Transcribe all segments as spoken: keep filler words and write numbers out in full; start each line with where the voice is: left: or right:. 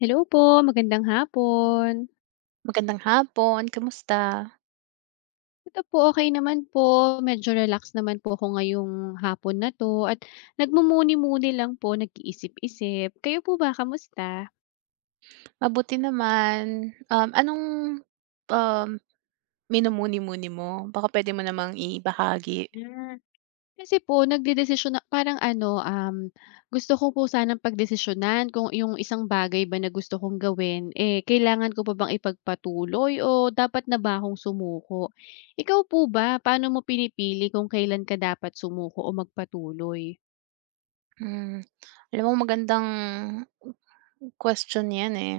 left: Hello po, magandang hapon.
right: Magandang hapon, kamusta?
left: Ito po, okay naman po. Medyo relax naman po ako ngayong hapon na 'to at nagmumuni-muni lang po, nag-iisip-isip. Kayo po ba, kamusta?
right: Mabuti naman. Um, anong um, minumuni-muni mo? Baka puwede mo namang ibahagi.
left: Hmm. Kasi po nagdedesisyon na parang ano, um, gusto ko po sanang pagdesisyonan kung yung isang bagay ba na gusto kong gawin, eh, kailangan ko pa bang ipagpatuloy o dapat na ba akong sumuko? Ikaw po ba, paano mo pinipili kung kailan ka dapat sumuko o magpatuloy?
right: Hmm, Alam mo magandang question 'yan, eh.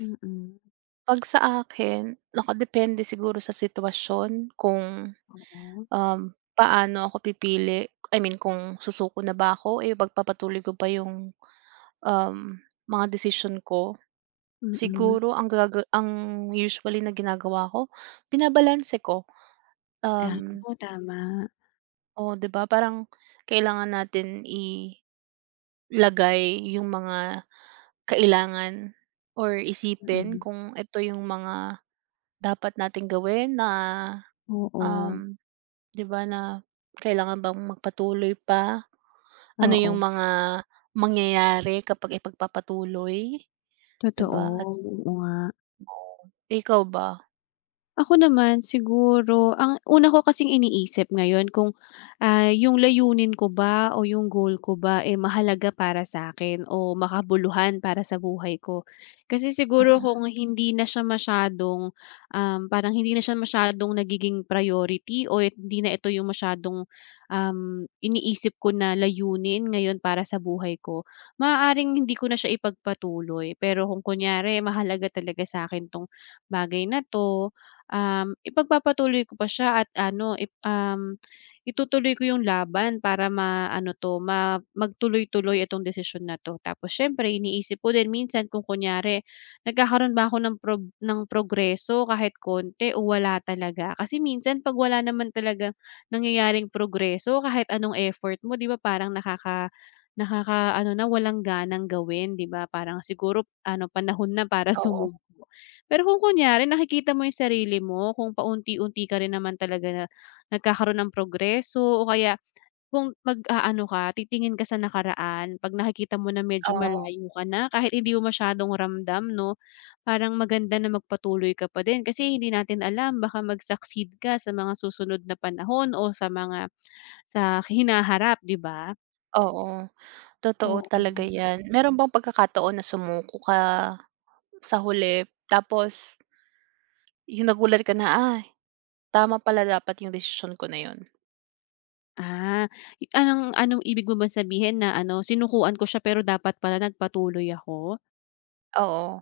left: Mm.
right: 'Pag sa akin, nakadepende siguro sa sitwasyon kung
left: Oo,
right: um, paano ako pipili, I mean kung susuko na ba ako, eh, pagpapatuloy ko ba yung um, mga decision ko.
left: mm.
right: Siguro ang gaga ang usually na ginagawa ko, binabalanse ko.
left: Ah,
right: Um,
left: oo tama,
right: O 'di ba parang kailangan natin ilagay yung mga kailangan or isipin
left: mm.
right: kung ito yung mga dapat nating gawin na
left: Oo,
right: um, 'di ba na kailangan bang magpatuloy pa, ano
left: oo,
right: yung mga mangyayari kapag ipagpapatuloy, 'di
left: totoo,
right: ba at
left: oo nga.
right: ikaw ba?
left: Ako naman siguro ang una ko kasing iniisip ngayon kung, ah, yung layunin ko ba o yung goal ko ba, eh, mahalaga para sa akin o makabuluhan para sa buhay ko. Kasi siguro
right: Mm,
left: kung hindi na siya masyadong, um, parang hindi na siya masyadong nagiging priority o it- hindi na ito yung masyadong, um, iniisip ko na layunin ngayon para sa buhay ko, maaaring hindi ko na siya ipagpatuloy. Pero kung kunyari mahalaga talaga sa akin 'tong bagay na 'to, um, ipagpapatuloy ko pa siya at ano, ip um, itutuloy ko yung laban para maano 'to, ma magtuloy-tuloy itong desisyon na 'to. Tapos siyempre iniisip ko din minsan kung kunyari nagkakaroon ba ako ng prob ng progreso kahit konti o wala talaga. Kasi minsan 'pag wala naman talagang nangyayaring progreso kahit anong effort mo, 'di ba, parang nakaka nakaka ano na, walang ganang gawin, 'di ba? Parang siguro ano, panahon na para
right: oo,
left: sumubok. Pero kung kunyari nakikita mo yung sarili mo kung paunti-unti ka rin naman talaga na nagkakaroon ng progreso o kaya kung mag-aano ka, titingin ka sa nakaraan 'pag nakikita mo na medyo
right: oo,
left: malayo ka na kahit hindi mo masyadong ramdam 'no, parang maganda na magpatuloy ka pa din kasi hindi natin alam baka mag-succeed ka sa mga susunod na panahon o sa mga sa hinaharap, 'di ba?
right: oo. Totoo
left: Oo.
right: talaga 'yan. Meron bang pagkakataon na sumuko ka sa huli tapos yung nagulat ka na, "Ay, tama pala dapat yung desisyon ko na 'yun."
left: Ah, i- anong anong ibig mo bang sabihin na ano, sinukuan ko siya pero dapat pala nagpatuloy ako?
right: Oo,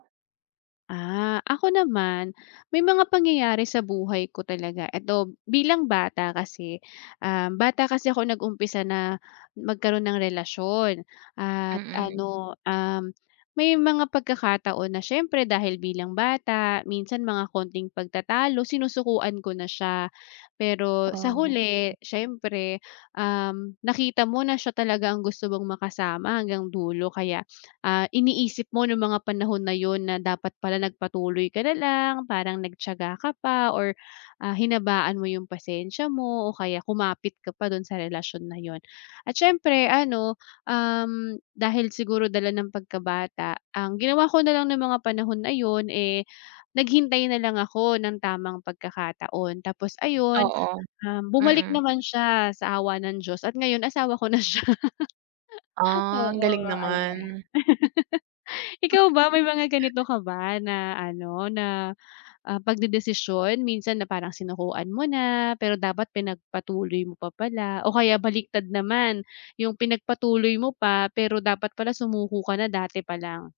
left: Ah, ako naman, may mga pangyayari sa buhay ko talaga. Eto, bilang bata kasi, um, bata kasi ako nag-umpisa na magkaroon ng relasyon at Mm.
right: mm.
left: ano, um, may mga pagkakataon na siyempre dahil bilang bata, minsan mga konting pagtatalo, sinusukuan ko na siya. Pero sa
right: Oo,
left: huli, siyempre, um, nakita mo na siya talaga ang gusto mong makasama hanggang dulo kaya Ah, iniisip mo nung mga panahon na yon na dapat pala nagpatuloy ka na lang, parang nagtiyaga ka pa or, ah, hinabaan mo yung pasensya mo o kaya kumapit ka pa dun sa relasyon na yon. At siyempre ano, um, dahil siguro dala ng pagkabata, ang ginawa ko na lang ng mga panahon na yon eh, naghintay na lang ako ng tamang pagkakataon. Tapos ayun,
right: oo,
left: um, bumalik
right: mm.
left: naman siya sa awa ng Diyos at ngayon asawa ko na siya.
right: Ah, ang galing
left: Oo,
right: naman.
left: ayan. Ikaw ba may mga ganito ka ba na ano, na, ah, pagdedesisyon minsan na parang sinukuan mo na, pero dapat pinagpatuloy mo pa pala o kaya baliktad naman, yung pinagpatuloy mo pa, pero dapat pala sumuko ka na dati pa lang?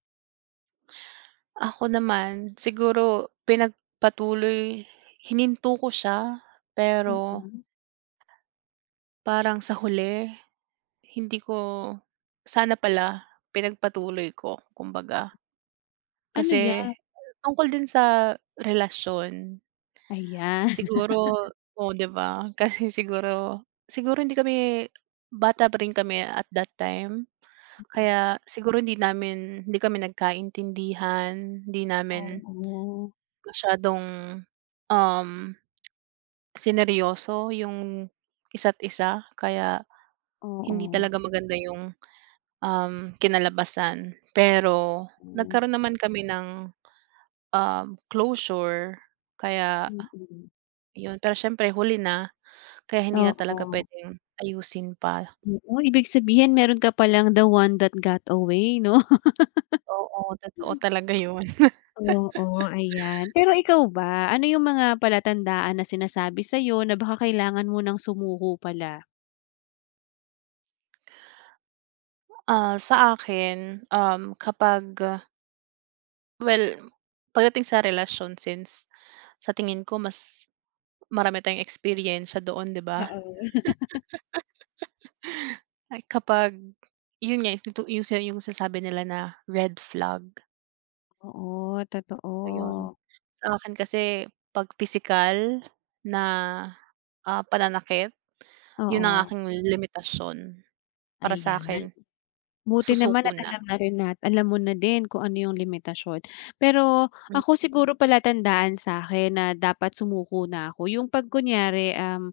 right: Ako naman, siguro pinagpatuloy hininto ko siya, pero
left: Mm.
right: parang sa huli hindi ko sana pala pinagpatuloy ko kumbaga.
left: Ano
right: Kasi
left: 'yan?
right: tungkol din sa relasyon,
left: Ayan.
right: siguro oo, 'di ba? Kasi siguro siguro hindi kami bata pa rin kami at that time, kaya siguro hindi namin hindi kami nagkaintindihan, hindi namin
left: Oo.
right: masyadong, um, sineryoso yung isa't isa kaya hindi
left: Oo,
right: talaga maganda yung um, kinalabasan. Pero
left: hmm.
right: nagkaroon naman kami ng um, closure kaya
left: Mm.
right: yun, pero siyempre huli na, kaya hindi na talaga
left: Oo,
right: puwedeng ayusin pa.
left: oo, ibig sabihin meron ka palang the one that got away 'no?
right: Oo, totoo talaga yun.
left: Oo, ayan. Pero ikaw ba, ano yung mga palatandaan na sinasabi sa'yo na baka kailangan mo ng sumuko pala?
right: Ah, sa akin, um, kapag well, pagdating sa relasyon since sa tingin ko mas marami tayong eksperyensya doon, 'di ba?
left: Oo.
right: Ay kapag yun nga, yung yung sa yung sinasabi nila na red flag,
left: Oo,
right: ayun.
left: totoo.
right: Sa akin kasi 'pag pisikal na, ah, pananakit, yun ang
left: Oo,
right: aking limitasyon para
left: ayan.
right: sa'kin.
left: Buti naman
right: Susuko
left: at
right: na.
left: alam na rin nat alam mo na din kung ano yung limitasyon. Pero
right: Hmm,
left: ako siguro palatandaan sa'kin na dapat sumuko na ako yung 'pag kunyari, um.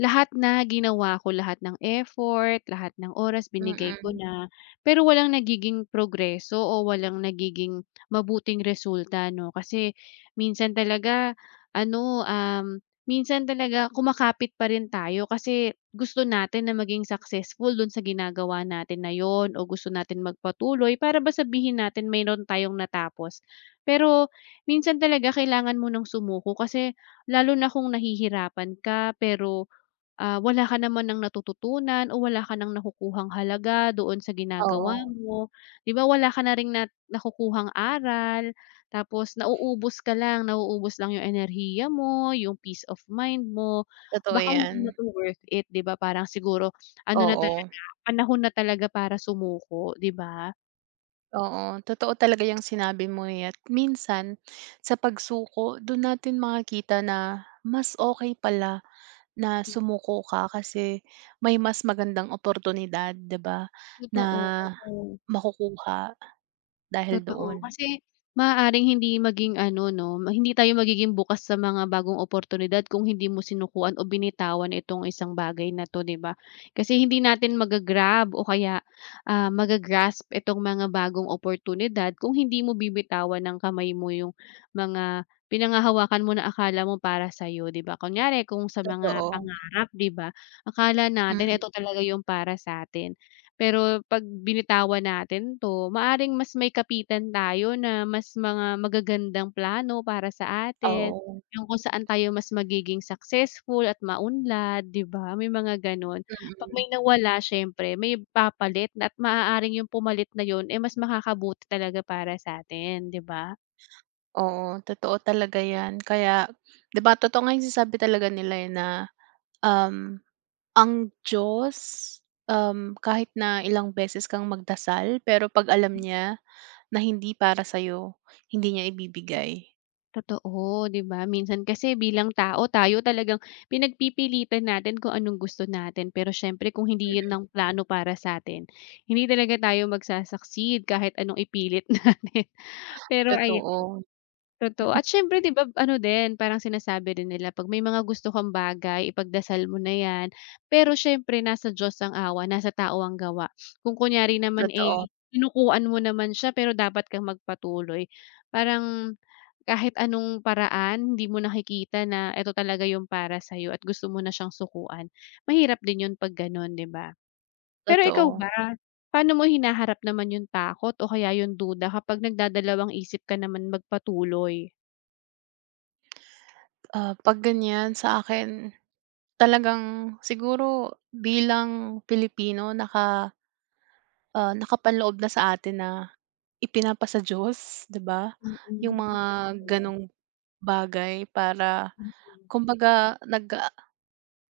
left: Lahat na ginawa ko, lahat ng effort, lahat ng oras binigay ko
right: mm.
left: na, pero walang nagiging progreso o walang nagiging mabuting resulta 'no. Kasi minsan talaga ano, um, minsan talaga kumakapit pa rin tayo kasi gusto natin na maging successful dun sa ginagawa natin na yon o gusto natin magpatuloy para ba sabihin natin mayro'n tayong natapos. Pero minsan talaga kailangan mo ng sumuko kasi lalo na kung nahihirapan ka pero Ah, wala ka naman ng natututunan o wala ka ng nakukuhang halaga doon sa ginagawa
right: Oo,
left: mo, 'di ba wala ka na ring na nakukuhang aral, tapos nauubos ka lang, nauubos lang 'yung enerhiya mo, 'yung peace of mind mo,
right: totoo
left: baka hindi
right: 'yan.
left: na 'to worth it, 'di ba parang siguro ano na talaga,
right: Oo,
left: panahon na talaga para sumuko, 'di ba?
right: oo, totoo talaga 'yang sinabi mo, eh, at minsan sa pagsuko do'n natin makikita na mas okey pala na sumuko ka kasi may mas magandang oportunidad, 'di ba, na
left: Totoo.
right: makukuha dahil doon.
left: Totoo. Kasi maaaring hindi maging ano 'no, ma- hindi tayo magiging bukas sa mga bagong oportunidad kung hindi mo sinukuan o binitawan itong isang bagay na 'to, 'di ba? Kasi hindi natin magagrab o kaya, ah, maga itong mga bagong oportunidad kung hindi mo bibitawan ng kamay mo yung mga pinangahawakan mo na akala mo para sa sa'yo, 'di ba? Kunyari kung sa mga
right: Totoo,
left: pangarap, 'di ba, akala natin
right: mm,
left: ito talaga yung para sa sa'tin. Pero 'pag binitawan natin 'to, maaring mas may kapitan tayo na mas mga magagandang plano para sa atin,
right: oo,
left: yung kung saan tayo mas magiging successful at maunlad, 'di ba? May mga gano'n. 'Pag
right: mm.
left: may nawala siyempre may papalit na at maaaring yung pumalit na yun, eh, mas makakabuti talaga para sa atin, 'di ba?
right: Oo, totoo talaga 'yan kaya 'di ba, totoo nga 'yung sinasabi talaga nila, eh, na, um ang Diyos, um, kahit na ilang beses kang magdasal, pero 'pag alam niya na hindi para sa'yo, hindi niya ibibigay.
left: Totoo, 'di ba? Minsan kasi bilang tao, tayo talagang pinagpipilitan natin kung anong gusto natin. Pero siyempre kung hindi 'yun
right: Mm,
left: ang plano para sa sa'tin, hindi talaga tayo magsa-succeed kahit anong ipilit natin. Pero ayan,
right: totoo,
left: totoo. At siyempre 'di ba ano din, parang sinasabi din nila 'pag may mga gusto kang bagay, ipagdasal mo na 'yan. Pero siyempre nasa Diyos ang awa, nasa tao ang gawa. Kung kunyari naman,
right: totoo,
left: eh, kinukuan mo naman siya pero dapat kang magpatuloy, parang kahit anong paraan hindi mo nakikita na eto talaga yung para sa'yo at gusto mo na siyang sukuan, mahirap din yun 'pag gano'n, 'di ba? Pero ikaw
right: totoo.
left: ba, paano mo hinaharap naman yung takot o kaya yung duda kapag nagdadalawang-isip ka naman magpatuloy?
right: Ah, 'pag ganyan sa akin, talagang siguro bilang Pilipino naka, ah, nakapanloob na sa atin na ipinapa sa Diyos, 'di ba, yung mga gano'ng bagay para kumbaga nag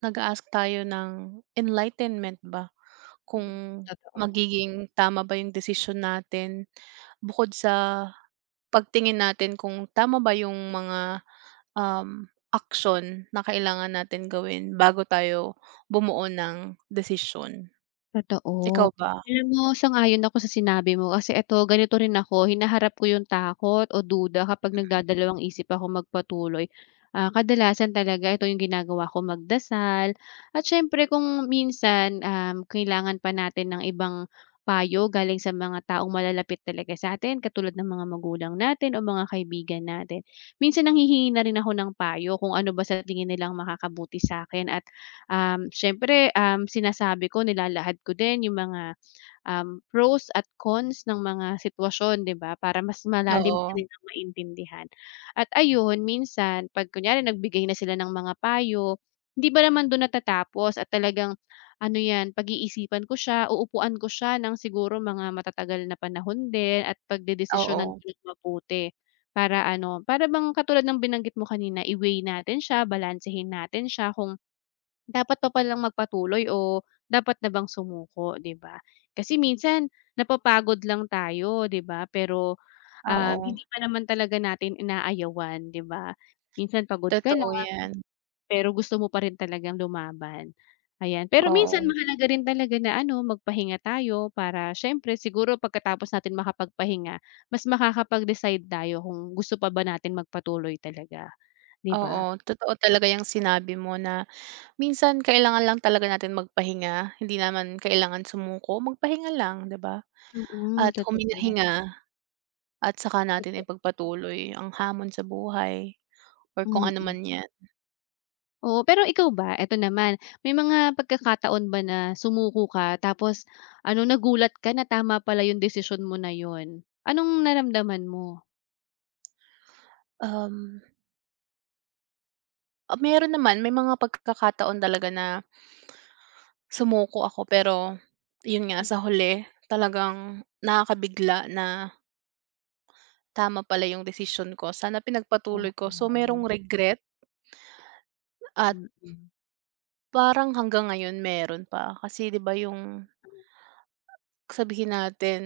right: nag ask tayo ng enlightenment ba? Kung magiging tama ba yung desisyon natin bukod sa pagtingin natin kung tama ba yung mga um, aksyon na kailangan natin gawin bago tayo bumuo ng desisyon. Ikaw
left: Totoo.
right: ba?
left: Alam mo, sang-ayon ako sa sinabi mo kasi eto ganito rin ako, hinaharap ko yung takot o duda kapag nagdadalawang isip ako magpatuloy. Ah, kadalasan talaga ito yung ginagawa ko, magdasal at siyempre kung minsan, um, kailangan pa natin ng ibang payo galing sa mga taong malalapit talaga sa sa'tin katulad ng mga magulang natin o mga kaibigan natin. Minsan nanghihingi na rin ako ng payo kung ano ba sa tingin nilang makakabuti sa akin at Um, siyempre, um, sinasabi ko, nilalahad ko din yung mga, um, pros at cons ng mga sitwasyon, 'di ba? Para mas malalim pa
right: Oo,
left: rin ang maintindihan. At ayun, minsan 'pag kunyari nagbigay na sila ng mga payo, hindi pa naman dun natatapos at talagang ano 'yan, pag-iisipan ko siya, uupuan ko siya ng siguro mga matatagal na panahon din at pagdedesisyonan
right: oo,
left: ko ng mabuti. Para ano, para bang katulad ng binanggit mo kanina, i-weigh natin siya, balansehin natin siya kung dapat pa palang magpatuloy o dapat na bang sumuko, 'di ba? Kasi minsan napapagod lang tayo, 'di ba? Pero, um,
right: oo,
left: hindi pa naman talaga natin inaayawan, 'di ba? Minsan pagod ka lang,
right: totoo 'yan.
left: pero gusto mo pa rin talagang lumaban, ayan. Pero minsan
right: Oo,
left: mahalaga rin talaga na ano, magpahinga tayo para siyempre siguro pagkatapos natin makapagpahinga, mas makakapag-decide tayo kung gusto pa ba natin magpatuloy talaga, 'di
right: oo,
left: ba?
right: totoo talaga yang sinabi mo na minsan kailangan lang talaga natin magpahinga, hindi naman kailangan sumuko, magpahinga lang, 'di ba?
left: Mm,
right: At
left: totoo,
right: huminga-hinga. At saka natin
left: totoo,
right: ipagpatuloy ang hamon sa buhay or kung ano
left: mm.
right: man 'yan.
left: Oo, pero ikaw ba, eto naman, may mga pagkakataon ba na sumuko ka tapos ano, nagulat ka na tama pala yung desisyon mo na yun? Anong naramdaman mo?
right: Um, ah, Meron naman, may mga pagkakataon talaga na sumuko ako pero 'yun nga
left: Hmm,
right: sa huli talagang nakakabigla na tama pala 'yung decision ko, sana pinagpatuloy ko. So
left: oo,
right: merong regret at
left: mm.
right: parang hanggang ngayon meron pa kasi 'di ba 'yung sabihin natin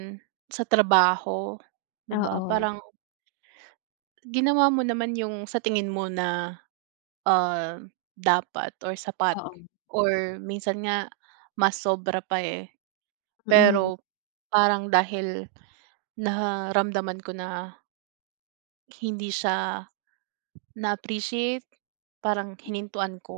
right: sa trabaho, 'di ba
left: Oo,
right: parang ginawa mo naman 'yung sa tingin mo na um, dapat or sapat
left: oo,
right: or minsan nga mas sobra pa, eh.
left: mm.
right: Pero parang dahil naramdaman ko na hindi siya na-appreciate, parang hinintuan ko.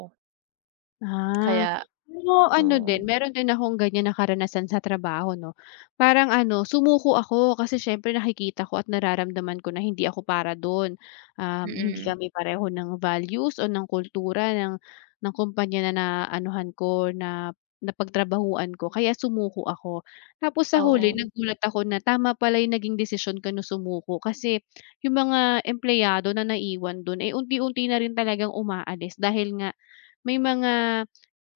left: Ah,
right: Kaya
left: pero ano din,
right: oo,
left: meron din akong ganyan na karanasan sa trabaho 'no. Parang ano, sumuko ako kasi siyempre nakikita ko at nararamdaman ko na hindi ako para dun. Um, hindi
right: mm,
left: kami pareho ng values o ng kultura ng ng kumpanya na naanuhan ko, na napagtrabahuan ko kaya sumuko ako. Tapos sa huli
right: oo.
left: nagulat ako na tama pala yung naging desisyon ko na sumuko kasi yung mga empleyado na naiwan dun, eh, unti-unti na rin talagang umaalis dahil nga may mga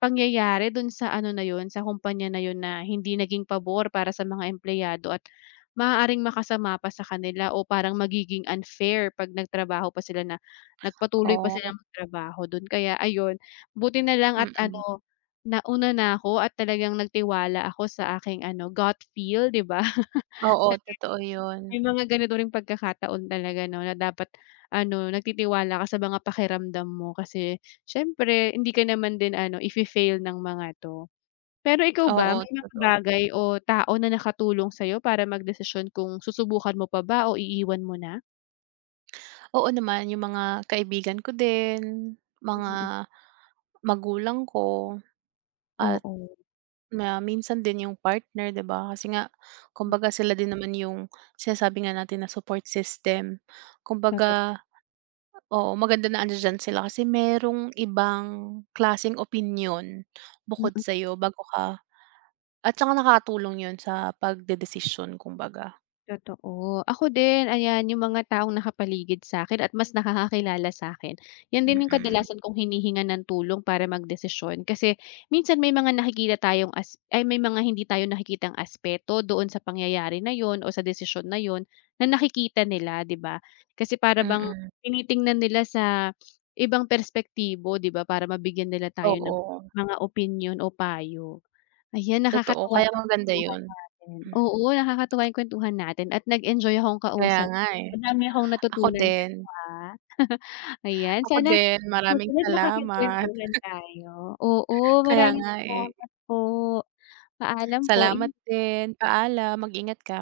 left: pangyayari dun sa ano na yun, sa kumpanya na yun na hindi naging pabor para sa mga empleyado at maaaring makasama pa sa kanila o parang magiging unfair 'pag nagtrabaho pa sila na nagpatuloy pa
right: Oh,
left: silang magtrabaho dun. Kaya ayun, buti na lang at
right: mm.
left: ano, nauna na ako at talagang nagtiwala ako sa aking ano, gut feel, 'di ba?
right: Oo, totoo 'yun.
left: May mga ganito ring pagkakataon talaga 'no, na dapat ano, nagtitiwala ka sa mga pakiramdam mo kasi siyempre hindi ka naman din ano, ife-fail ng mga 'to. Pero ikaw ba,
right: Oo,
left: may mga
right: totoo.
left: bagay o tao na nakatulong sa'yo para magdesisyon kung susubukan mo pa ba o iiwan mo na?
right: Oo naman, yung mga kaibigan ko din,
left: Mm,
right: mga magulang ko at
left: oo,
right: na minsan din yung partner 'di ba? Kasi nga kumbaga sila din naman yung sinasabi nga natin na support system.
left: totoo.
right: Kumbaga oo, maganda na andiyan sila kasi merong ibang klaseng opinion bukod
left: Mm.
right: sa sa'yo bago ka at saka nakakatulong yun sa pagdedesisyon kumbaga.
left: Totoo. Ako din, ayan, yung mga taong nakapaligid sa akin at mas nakakakilala sa akin yan din yung
right: Mm,
left: kadalasan kong hinihingan ng tulong para magdesisyon. Kasi minsan may mga nakikita tayong as ay, may mga hindi tayo nakikitang aspeto doon sa pangyayari na yon o sa desisyon na yon na nakikita nila, 'di ba? Kasi para bang
right: mm.
left: tinitingnan nila sa ibang perspektibo, 'di ba, para mabigyan nila tayo ng
right: Oo,
left: mga opinion o payo. Ayan,
right: totoo
left: nakakatuwa
right: kaya
left: Kaya yung
right: maganda
left: kwentuhan
right: yun.
left: natin.
right: Hmm,
left: Oo, nakakatuwa yung kwentuhan natin at nag-enjoy akong
right: Kaya
left: kausap.
right: nga, eh.
left: Madami akong
right: Ako
left: natutunan
right: din,
left: sa'yo, ah. Ayan,
right: ako
left: sana
right: din
left: sa
right: maraming
left: susunod
right: salamat.
left: makapagkwentuhan tayo. Oo,
right: Kaya
left: maraming
right: nga, eh.
left: salamat po. Paalam po,
right: Salamat din, paalam, mag-ingat ka.